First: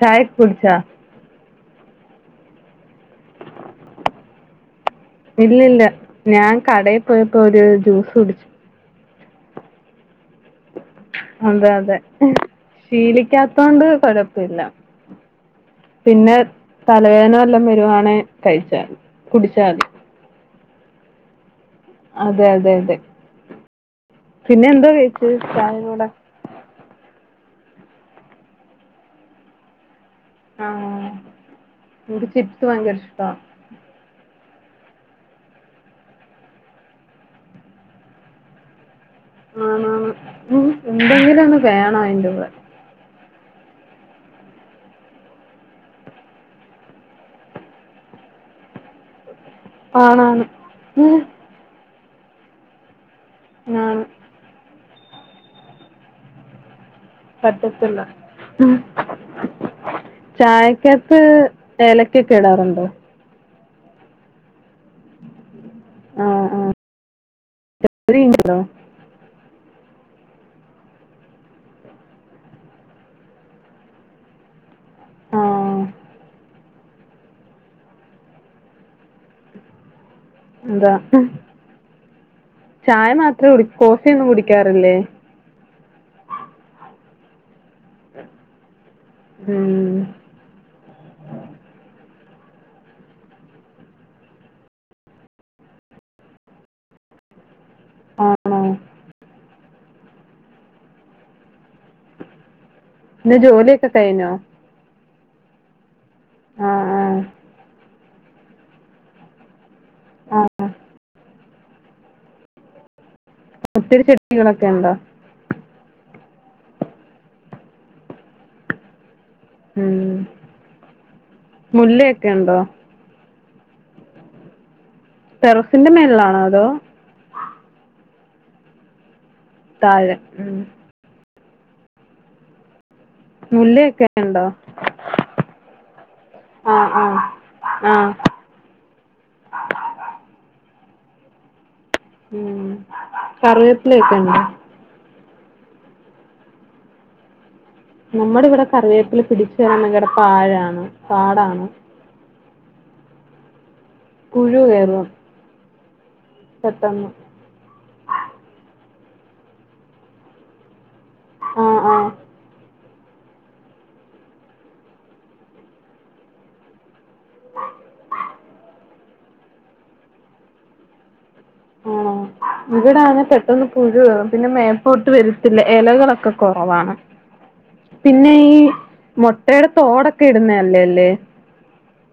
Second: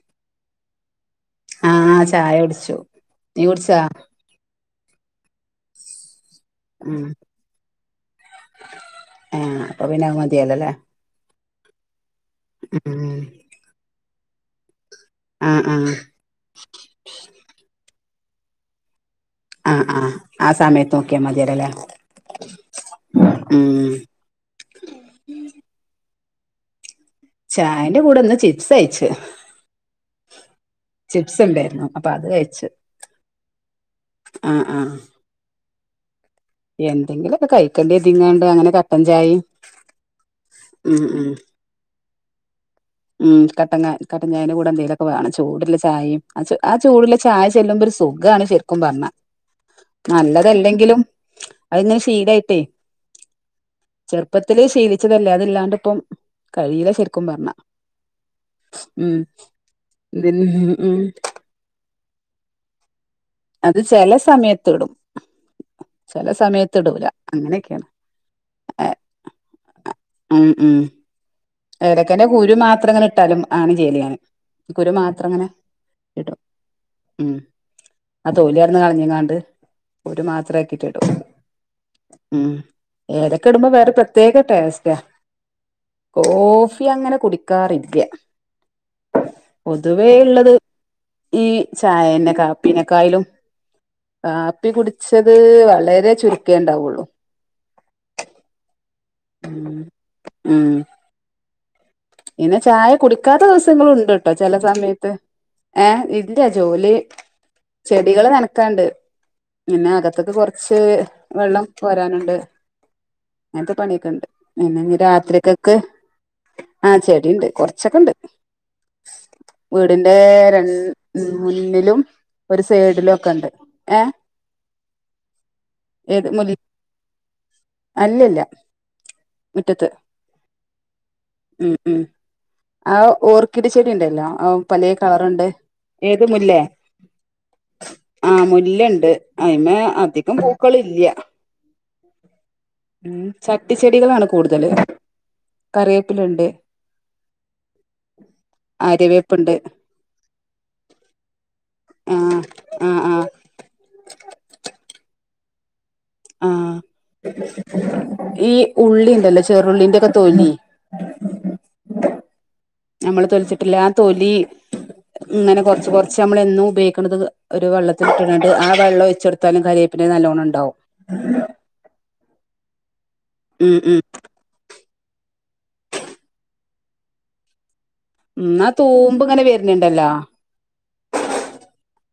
ചായക്ക കുട്ച്ചോ? ആഹ് ചായ കുടിച്ചു നീ കുട്ച്ചോ? ഇല്ല ഇല്ല. ഞാൻ കടയിൽ ഉം പോയപ്പോ ഒരു ജ്യൂസ് കുടിച്ചു. ആ അപ്പം പിന്നൊക മതിയല്ലോ അല്ലേ? അതെ അതെ ഉം ശീലിക്കാത്തൊണ്ട് കൊഴപ്പം ല്ല ആഹ് ആഹ് പിന്നെ തലവേദന എല്ലാം വരുണെ.. കഴിച്ചാ? കുടിച്ചാ മതി ആഹ ആഹ സമയത്ത് നോക്കിയ മതിരല്ലല്ലേ? അതെ അതെ അതെ പിന്നെ എന്തോ കഴിച്ചേ ച ചായന്റെ കൂടെ ഒന്ന് ചിപ്സ് കയ്ച്ച ആ ചിപ്സ് ഉണ്ടായിരുന്നു അപ്പൊ അത് എനിക്ക് ചിപ്സ് കഴച്ച്. ഭയങ്കര ഇഷ്ടാ ആഹ ആഹ എന്തെങ്കിലുലൊക്കെ കഴിക്കേണ്ടിതിങ്ങണ്ട് അങ്ങനെ ചായയും ആ ഉ ഉം ഉം ഉണ്ടെങ്കില ഒന്ന് വേണ അയിന്റെ ഉടെ ആ ഉം കട്ട കട്ടൻ ചായന്റെ കൂടെ എന്തെേലുമൊക്കെ വേണം ചൂടള്ള ചായയും ആ ചൂടള്ള ചായ ചെല്ലുമ്പോ ഒരു സുഖണ് ശരിക്കും പറഞ്ഞ ആണാണ് നല്ലതല്ലെങ്കിലും ഉം അ സടായിട്ട ആണ് ചെറുപ്പത്തില ശീലി ല്ലേ അല്ലാണ്ട് ഇ കഴ പ ഉം ഇതിൻ ഉം ചായക്കത്ത് ഏലക്കൊക്കെ ഇടാറുണ്ടോ അത് ചെില സമയത്ത് ഇടും ചില ആ ആ സമയത്ത് ഇടൂല അങ്ങനെയൊക്കെയാണ് അത് കഴിഞ്ഞല്ലോ ഏ ഉം ഉം ഏടക്കന്റെ കുരു മാത്രങ്ങ ഇട്ടാലും ആണ് ജലിയൻ കുരു മാത്രം ആ അങ്ങനെ കിട്ടും ഉം ആ തോലിയായിന്ന് കളഞ്ഞങ്ങാണ്ട് ഒര് മാത്ര ആക്കിട്ട് എന്താ ഇട ഉം ചായ മാത്രേ ഏതൊക്കെ കുടി ഇടുമ്പോ വേറെ കോഫിയൊന്നും പ്രത്യേകട്ട വവസ്ഥ കുടിക്കാറില്ലേ കോഫി അങ്ങനെ കുടിക്കാറില്ല ഉം പൊതുവേ ഉള്ളത് ഈ ചായ കാപ്പിനെക്കായാലും കാപ്പി കുടിച്ചത് വളരെ ചുരുക്കേണ്ടാവുള്ളു ആഹ ഉ ഉം നെ ചായ പിന്നെ കുടിക്കാത്ത ദിവസങ്ങള ജോലിയൊക്കെ ഉണ്ട് കഴിഞ്ഞോ കേട്ടോ ചില സമയത്ത് ഏ എന്റെ ആ ജോലി കുടികള് നനക്കാണ്ട് പിന്നെ അകത്തൊക്കെ ആ ആ കുറച്ച് വെള്ളം വരാനുണ്ട് അങ്ങനത്തെ ഒത്തിരി പണിയൊക്കെ ഇണ്ട് ചെടികളൊക്കെ ഉണ്ടോ പിന്നെ രാത്രിക്കൊക്കെ ആഹ ചെടുണ്ട് കൊറച്ചൊക്കെണ്ട് ഉം വീടിറെ ര മുന്നിലും മുല്ലയൊക്കെ ഉണ്ടോ ഒരു സൈഡിലും ഒക്കെ ഉണ്ട് ഏഹ ടെറസിന്റെ ഏത് മേളിലാണോ മുല അതോ അല്ലല്ല മുറ്റത്ത് താഴെ ഉം ഉം ഉം ആ ഓർക്കിഡ് ചെടി മുല്ലയൊക്കെ ഉണ്ടല്ലോ ഉണ്ടോ ആ പല കളർുണ്ട് ഏത് മുല്ലേ ആ ആ ആ ആഹ മുല്ലുണ്ട് അതി്മ അധികം പൂക്കളി ഇന്ത്യ ഉം കറിയത്തില ഒക്കെ ഉണ്ട്ോ കേ പ്പിലുണ്ട് നമ്മുടെ ഇവിടെ കറിവേപ്പില് പിടിച്ചു വരാനെങ്കിടെ പാഴാണ് പാടാണ് ആഹ ആഹ പുഴു കയറും ആഹ പെട്ടെന്ന് ഈ ഉള്ളി ല്ല ചെറുള്ളിന്റെ ഒക്കെ തോല്ി ആഹ ആഹ നമ്മള് തൊലിച്ചിട്ടില്ല ആ തൊലി ഇങ്ങനെ കൊറച്ച് കൊറച്ച് നമ്മളും ഉപയോഗ ഒരു വെള്ളത്തിൽ കിട്ടട്ടണ്ട് ആ വെള്ളം ചെറത്താലും കരയേപ്പന്നെ നല്ലോണ്ണം ഉണ്ടാവും ആ ഇവിട ആനെ പെട്ടന്ന് ഉം പുഴ ഉം പിന്നെ തോട്ട് വരുത്തില്ല ഇലകളൊക്കെ കുറവാണ് പിന്നെ ഈ ഉം ആ തൂമ്പ് ഇങ്ങനെ മുട്ടയുടെ വരുന്നുണ്ടല്ലോ തോടൊക്കെ ഇടുന്ന അല്ലേല്ല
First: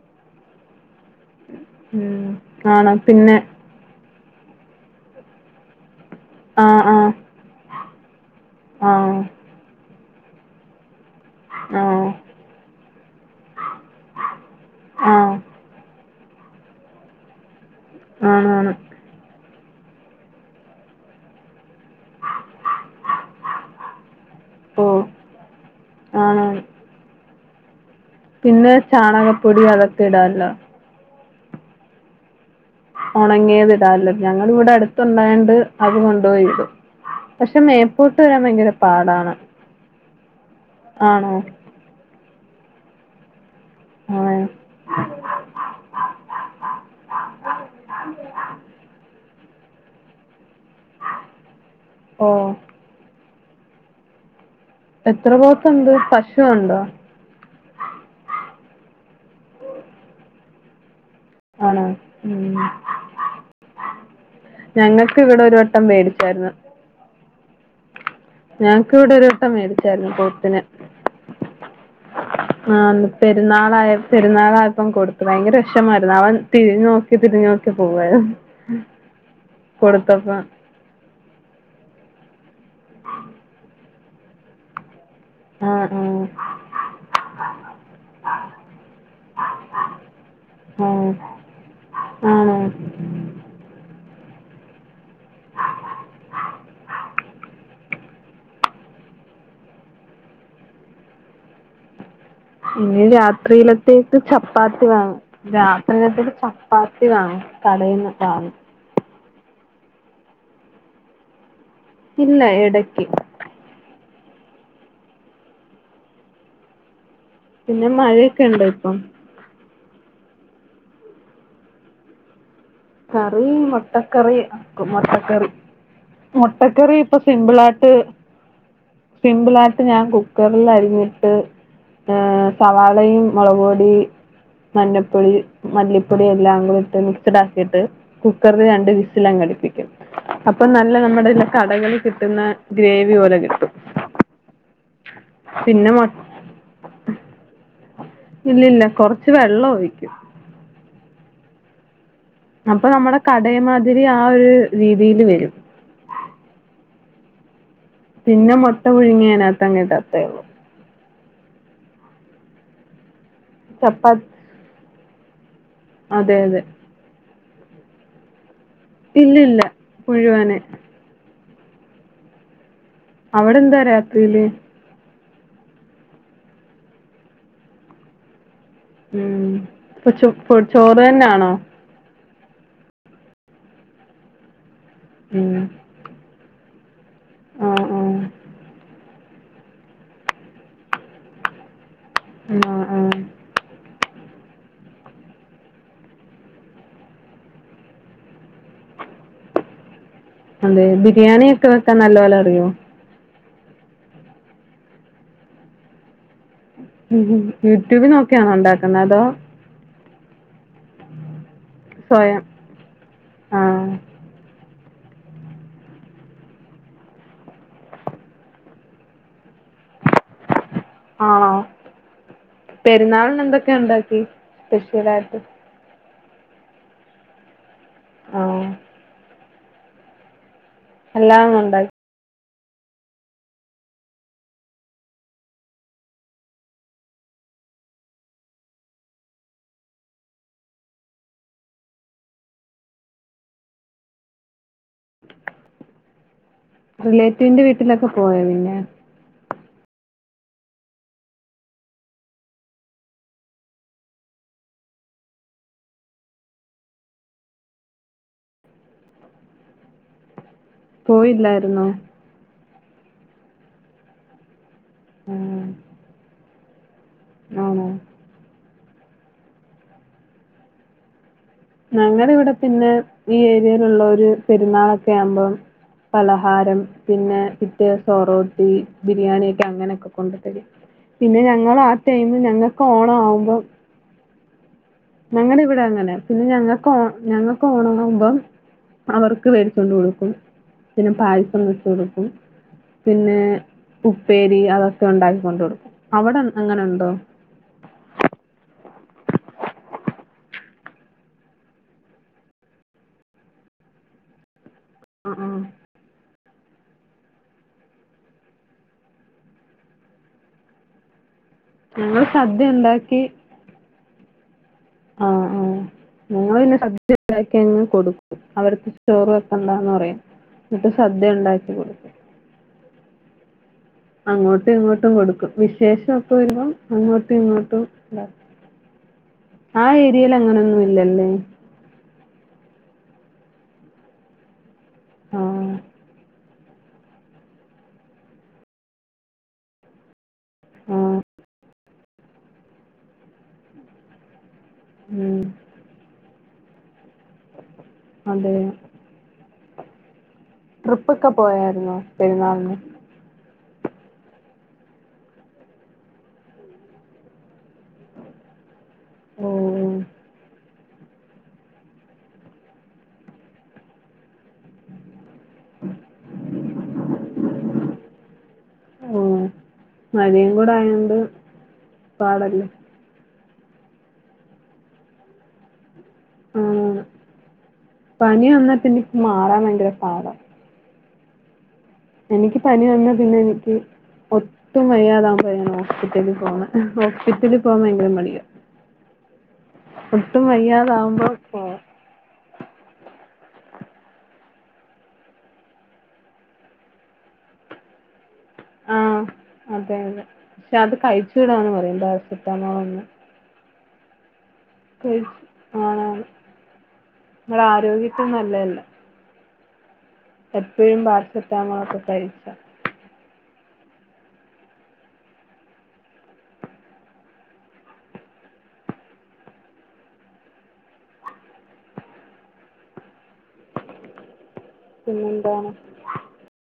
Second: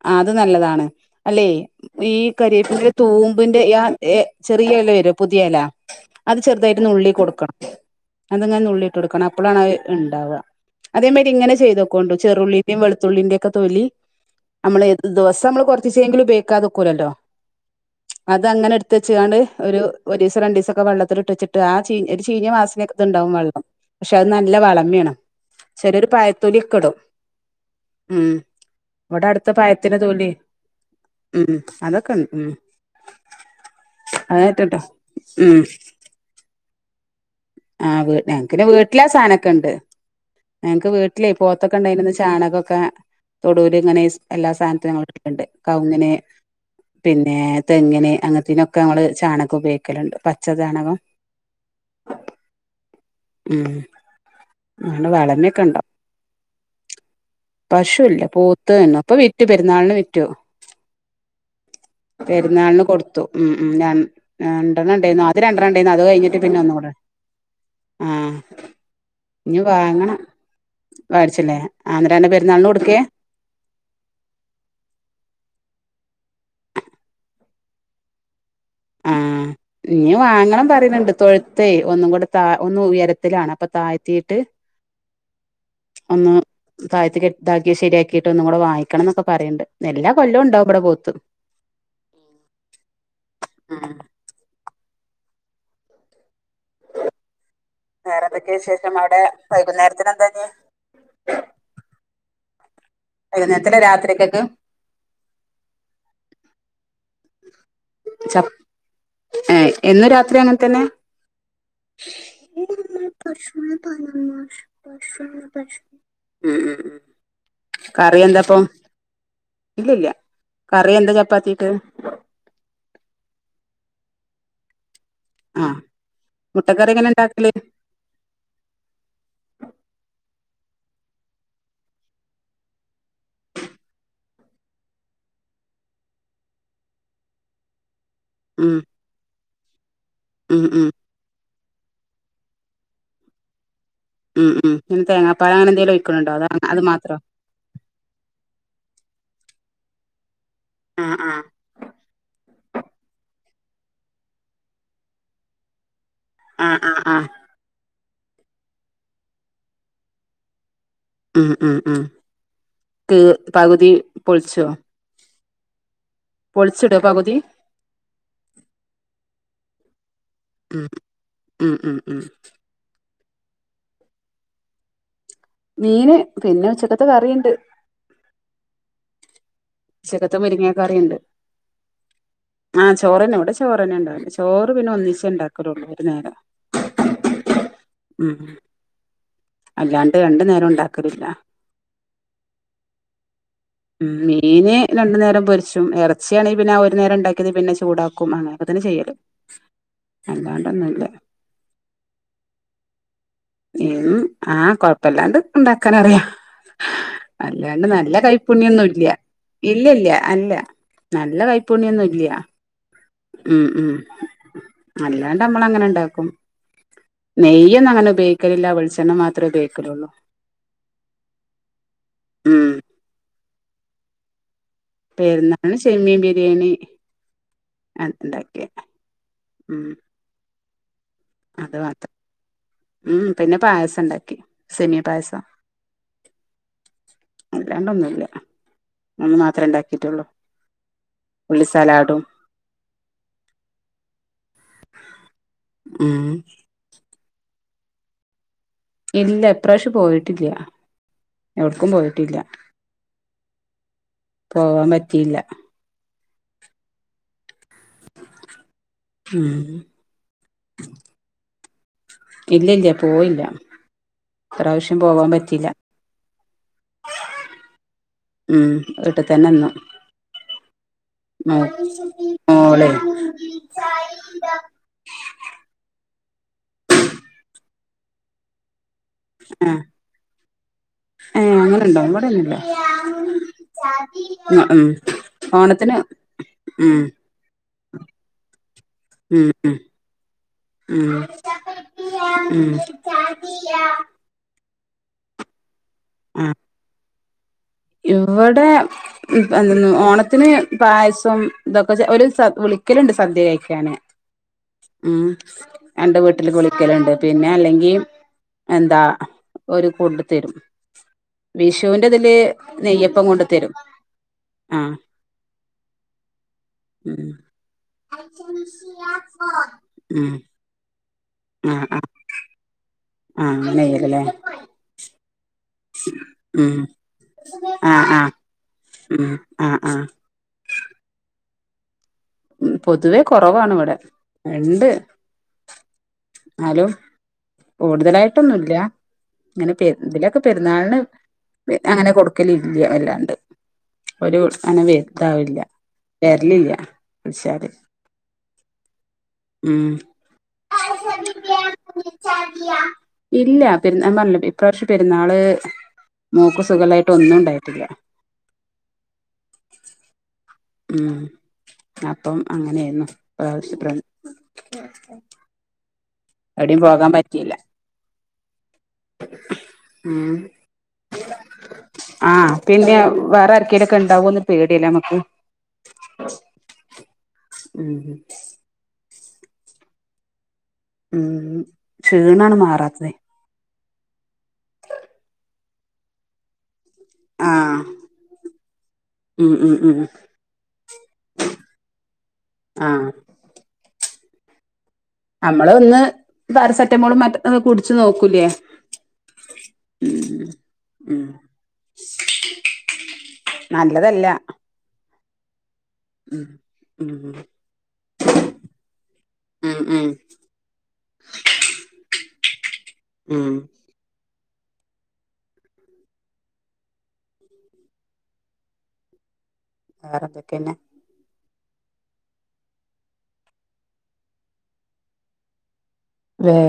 ആ അത് നല്ലതാണ് അല്ലെയ് ഈ ഉം കരിയേപ്പിന്റെ ആണ് പിന്നെ തൂമ്പിന്റെ ആ ഏ ചെറിയ ഇല വരോ പുതിയല അത് ചെറുതായിട്ട് ആഹ് നുള്ളി കൊടുക്കണം അതങ്ങനെ ആഹ് നുള്ളിട്ടൊട്കണം അപ്പളാണത് ഉ ണ്ടവാ അതേ മരി ഇങ്ങനെ ആഹ് ചെയ്തോകൊണ്ട് ചെറുള്ളിൻ്റീം വെളുത്തുള്ളിൻ്റീം ഒ തൊലി അമ്മള് ആഹ് ആഹ് ദിവസം അമ്മള് കൊർച്ചി എങ്കിലും ബേക്കാതക്കൂലല്ലോ അത് ആണാണ് അങ്ങനെ എടുത്തച്ച്കാണ്ട് ഒരു ഒരീസം രണ്ടീസൊക്കെ വെള്ളത്തില് ഇട്ടച് ട്ട് ആ ചീ ഒരു ചീഞ വാസനക്ക ഇത് ഇണ്ടാവും വള്ളം പക്ഷെ അത് നല്ല ഓഹ് വളമേണ് ചെലോരു പഴത്തൊലി ആണാണ് ഒക്കെടും ഉം പിന്നെ ഇവിടെ അടുത്ത ചാണകപ്പൊടി പഴത്തിന്റെ അതൊക്കെ തൊലി ഇടാല്ലോ ഉം ഉം അതൊക്കെണ്ട് ഉം ഉണങ്ങിയത്ടാല്ലോ ഞങ്ങള് ഇവിടെ അതായിട്ടിട്ടോ അടുത്തുണ്ടായണ്ട് ഉം അത് കൊണ്ടുപോയി ഇടും പക്ഷെ ആ മേപ്പൂട്ട് വരാൻ ഞങ്ങക്ക് പിന്നെ ഭയങ്കര വീട്ടിലാ പാടാണ് സാധനൊക്കെ ഉണ്ട് ഞങ്ങക്ക് ആണോ വീട്ടിലെയ് പോത്തൊക്കെണ്ട ചാണകൊക്കെ തൊടൂല് ഇങ്ങനെ ആഹ് എല്ലാ സാനത്തിനും ഞങ്ങള് [unintelligible] കവുങ്ങിന് പിന്നെ തെങ്ങിന് അങ്ങനത്തീനൊക്കെ നമ്മള് ചാണ ക്കൊ ഉപയോഗിക്കലുണ്ട് പച്ച ചാണകം ഓ ഉം അങ്ങനെ എത്ര വളമയൊക്കെ ഉണ്ടോ പോത്ത്ണ്ട് പശുവുണ്ടോ [unintelligible] പ്പൊ വിറ്റു പെരുന്നാളിന് വിറ്റു ആണോ ഉം പെരുന്നാളിന് കൊടുത്തു ഉം ഉം ര ഞങ്ങൾക്ക് രണ്ടെണ്ണണ്ടേയ്ന്നു ഇവിടെ അത്യം ഒരു രണ്ടെണ്ണം വട്ടം ഇണ്ടായ്ന്നു അത് കഴിഞ്ഞിട്ട് മേടിച്ചായിരുന്നു പിന്നെ ഒന്നൂടെ ആ ഞങ്ങക്ക് ഇവിടെ ഒരുട്ടം മേടിച്ചായിരുന്നു പോത്തിനെ മേടിച്ചില്ലേ ആന്നേരാണ് പെരുന്നാളിന് ആ കൊടുക്കേ പെരുന്നാളായ പെരുന്നാളായപ്പം കൊടുത്തു ഭയങ്കരഷ്മായിരുന്നു അവൻ തിരിഞ്ഞോക്കി തിരിഞ്ഞോക്കി പോവാർന്നു ആ ഞ്ഞ് വാങ്ങണം പറീണ്ണ്ട് തൊഴുത്തേ ഒന്നും കൂടെ താ ഒന്നും ഉയരത്തിലാണ് അപ്പൊ താഴ്ത്തിട്ട് ആ ആ ഒന്ന് താഴത്തി കെട്ട് ശരിയാക്കിട്ട് ഒന്നുകൂടെ വാങ്ങിക്കണം എന്നൊക്കെ പറീണ്ട് എല്ലാ കൊല്ലവും ഉണ്ടാവും ഇവിടെ ആ പോത്ത് ആണോ ഉം വേറെന്തൊക്കെ വിശേഷം അവിടെ വൈകുന്നേരത്തിന് എന്തേനി ഇനി രാത്രിയിലത്തേക്ക് രാത്രിക്കക്ക് ചപ്പാത്തി വാങ്ങും രാത്രിയിലത്തേക്ക് ച ആ വാങ്ങും കടേന്ന് ച വാങ്ങും. ഏ എന്നും രാത്രി അങ്ങനെത്തന്നെ പിന്നെ ഇടക്ക് ഉം ഉം ഉം പിന്നെ കറി എന്താപ്പം മഴയൊക്കെയിണ്ടോ ഇപ്പം? ഇല്ലില്ല കറി എന്താ ചപ്പാത്തിക്ക്‌? കറി മുട്ടക്കറി മുട്ട കറി ആഹ് മുട്ടക്കറി എങ്ങനെ ഇപ്പൊ ഉണ്ടാക്കല് സിമ്പിളായിട്ട് സിമ്പിളായിട്ട് ഞാൻ കുക് ക്കറിൽ അരിഞ്ഞിട്ട് ഏഹ് സവാളയും മുളക്പൊടി മഞ്ഞൾപ്പൊടി മല്ലിപ്പൊടിയെല്ലാം കൂടെട്ട് മിക്സഡ് ആ ക്കീട്ട് കുക്കറിൽ ഉം രണ്ട് വിസിലങ്ങടിപ്പി അപ്പൊ ഉം ഉം നല്ല നമ്മുടെലെ കടകളി കിട്ടുന്ന ഗ്രേവി പോലെ കിട്ടും. ഉം ഉം പിന്നെ പിന്നെ തേങ്ങാപാലങ്ങനെന്തെങ്കിലും മൊ ഒഴിക്കണുണ്ടോ അതോ അത് മാത്രോ ഇല്ല ഇല്ല കൊറച്ച് വെള്ളം ഒഴിക്കും. ആ ആ അപ്പൊ നമ്മുടെ കടേമാതിരി ആ ഒരു രീതിയില് വരും. ആ ആ ആ പിന്നെ മൊട്ട പുഴുങ്ങി അതിനാത്തങ്ങ് ഇടത്തെ ഉള്ളൂ. ഉം ഉം ഉം തീർ പകുതി ചപ്പാ പൊളിച്ചോ? അതെ അതെ. പൊളിച്ചിടോ പകുതി? ഇല്ല ഇല്ല മുഴുവനെ ഉം ഉം ഉം ഉം അവിടെ എന്താ രാത്രിയില്? മീൻ പിന്നെ ഉച്ചയ്ക്കത്തെ കറിയുണ്ട്. ഉം ഇപ്പൊ ഉച്ചക്കത്തെ പ്പോ മുരിങ്ങ ചോറ് കറിയുണ്ട് തന്നാണോ? ആഹ് ചോറ് തന്നെ ഇവിടെ ചോറ് തന്നെ ഉണ്ടാവു ചോറ് പിന്നെ ഒന്നിച്ചേ ഉം. ഉണ്ടാക്കാറുള്ളൂ ഒരു നേരം ആഹ് ആഹ്. ഉം അല്ലാണ്ട് രണ്ടു നേരം ഉണ്ടാക്കലില്ല. ഉം ആഹ് ആഹ് മീൻ രണ്ട് നേരം പൊരിച്ചും ഇറച്ചിയാണേൽ ആ ഒരു നേരം ഉണ്ടാക്കിയത് പിന്നെ ചൂടാക്കും അങ്ങനെയൊക്കെ തന്നെ ചെയ്യല്. അതെ അല്ലാണ്ടൊന്നുല്ല ബിരിയാണി ഒക്കെ വെക്കാൻ നല്ല പോലെ അറിയോ ഉം ആ കൊഴപ്പമില്ലാണ്ട് ഇണ്ടാക്കാനറിയാ ഉം ഉം. അല്ലാണ്ട് യൂട്യൂബിൽ നല്ല നോക്കിയാണോ കൈപ്പുണ്യം ഒന്നും ഉണ്ടാക്കുന്നെ ഇല്ല്യ അതോ ഇല്ലില്ല്യ അല്ല നല്ല കൈ പുണ്യമൊന്നും ഇല്ല്യ സ്വയം? ഉം ഉം ആഹ്. അല്ലാണ്ട് നമ്മള് അങ്ങനെ ഇണ്ടാക്കും നെയ്യ് ഒന്നും അങ്ങനെ ഉപയോഗി ക്കലില്ല വെളിച്ചെണ്ണ മാത്രം ഉപയോഗിക്കലുള്ളൂ ആ ഉം പെരുന്നാളിന് എന്തൊ ന്തൊക്കെ ഒണ്ടാക്കി പെരുന്നാളിന് സേമിയേം ബി ര്യാണി അ ണ്ടാക്യെ ആഹ്. ഉം അല്ലാതൊന്നും അത് ഉണ്ടാക്കി മാത്രം ഉം പിന്നെ പായസം ണ്ടാക്കി സേമ്യ പായസം അല്ലാണ്ടൊന്നുല്ല ഒന്ന് മാത്രമേ ഉണ്ടാക്കിയിട്ടുള്ളു ഉള്ളി സലാഡും ഉം റിലേറ്റീവിന്റെ വീട്ടിലൊക്കെ പോയോ പിന്നെ ഇല്ല ഇപ്രാവശ്യം പോയിട്ടില്ല എവ്ട്ക്കും പോയിട്ടില്ല പോവാൻ പറ്റിയില്ല ഉം പോയില്ല ന്നോ ഇല്ല ഇല്ല പോയില്ല ഇപ്രാവശ്യം പോവാൻ പറ്റില്ല ആണോ വീട്ട് തന്നെന്നു ഞങ്ങള് വിടെ പിന്നെ ഈ ഏരിയയിലുള്ളോര് പെരുന്നാളൊക്കെ ആകുമ്പം പലഹാരം പിന്നെ പിന്നെ ഒറോട്ടി ബിരിയാണിയൊക്കെ ആ അങ്ങനെയൊക്കെ കൊണ്ടു തരും പിന്നെ ഏ ഞങ്ങക്കാ അങ്ങനെണ്ടോ ടൈമില് ഇവിടെന്നുല്ല ഞങ്ങക്ക് ഓണം ആവുമ്പോം ഉം ഞങ്ങള് ഇവിടെ ഓണത്തിന് അങ്ങനെ പിന്നെ ഞങ്ങക്ക് ഓ ഉം ഞങ്ങ ക്കോണാവുമ്പം അവർക്ക് ഉം ഉം വേടിച്ചൊണ്ട് കൊടുക്കും പിന്നെ ഉം പായസം വെച്ച് കൊടുക്കും ഉം പിന്നെ ഉപ്പേരി അതൊക്കെ ട്ട് ഒണ്ടാക്കി കൊണ്ട് കൊടുക്കും അവിടെ ആ അങ്ങ് അങ്ങനെ ഇണ്ടോ ഇവിടെ എന്ത ഓണത്തിന് പായസം ഇതൊക്കെ ഒരു സ വിളിക്കല്ണ്ട് സദ്യ കഴിക്കാന് ഉം എന്റെ വീട് വീട്ടില് വിളിക്കലുണ്ട് പിന്നെ അല്ലെങ്കിൽ എന്താ ഓര് കൊണ്ട് തരും ഞങ്ങൾ വിഷുവിന്റെതില് സദ്യ നെയ്യപ്പം കൊണ്ട് തരും ആഹ് ആ ആങ്ങന്നെ സദ്യ ഉം ഉണ്ടാക്കി കൊടുക്കും അവരടുത്ത് ചോറ് വെക്കണ്ടാന്ന് പറയും ഉം എന്നി സദ്യ ഉണ്ടാക്കി ആഹ് ആഹ് കൊടുക്കും ആഹ് അങ്ങനെ ചെയ്യലല്ലേ അങ്ങോട്ടും ഇങ്ങോട്ടും കൊടുക്കും വിശേഷമൊക്കെ വരുമ്പം ഉം അങ്ങോട്ടും ഇങ്ങോട്ടും ആഹ് ഉണ്ട ആഹ് ഉം ആഹ് ആ ആഹ് ഏരിയൽ അങ്ങനൊന്നും ഇല്ലല്ലേ ഉ പൊതുവേ കുറവാാണ് ഇവിടെ ഉണ്ട് ആ ഹലോ കൂടുതലായിട്ടൊന്നുമില്ല ഇങ്ങനെ ഇതിലൊക്കെ പെരുന്നാള് ആഹ് അങ്ങനെ കൊടുക്കലില്ല വല്ലാണ്ട് ഒരു അങ്ങനെ ഉം വേവിക്കാറില്ല തെരളി ഇല്ല അതെ ഉം ട്രിപ്പ് ഒക്കെ പോയായിരുന്നോ പെരുന്നാളിന് പെരാ പറഞ്ഞ ഇപ്രാവശ്യ പെരുന്നാള് മോൾക്ക് സുഖമില്ലായിട്ട് ഒന്നും ഉണ്ടായിട്ടില്ല ഉപ ഉം അപ്പം അങ്ങനെയായിരുന്നു ഇപ്രാവശ്യത്തെ എവിടെയും പോകാൻ പറ്റിയില്ല ഓഹ് ഉം മഴയും കൂടെ ആയോണ്ട് ആഹ് പാടല്ലേ പിന്നെ വേറെ ക്കേലൊക്കെ ഉണ്ടാവോന്ന് പേടിയല്ലേ നമ്മക്ക് ആ ഉം പനിയ വന്നാപ്പിന്നെ മാറാൻ ഭയങ്കര പാടാ ഉം ക്ഷീണാണ് എനിക്ക് പനി വന്ന മാറാത്തത് പിന്നെ എനിക്ക് ഒട്ടും വയ്യാതാമ്പഴാ ഹോസ്പിറ്റലിൽ പോവുന്നത് ഹോസ്പിറ്റലിൽ പോവാ ആഹ് ഭയങ്കര മടിയാ ഉം ഉം ഉം ഒട്ടും വയ്യാതാവുമ്പോ പോവാ ആഹ് നമ്മള് ഒന്ന് പാരസെറ്റമോളും മറ്റും കുടിച്ച് നോക്കൂലേ ആഹ് അതെതെ ഉം പക്ഷെ അത് ഉം കഴിച്ചൂടാന്ന് പറയും പാരസെറ്റാമോളൊന്നും നല്ലതല്ല ക ആണ് ആണ് ഉം ഉം നമ്മടെ ആരോഗ്യത്തി നല്ലതല്ല ഉം ഉം എപ്പഴും പാരസെറ്റാമോളൊക്കെ കഴിച്ചാ. ഉം വേറെ എന്തൊക്കെന്നെ പിന്നെ എന്താണ്? വേറെ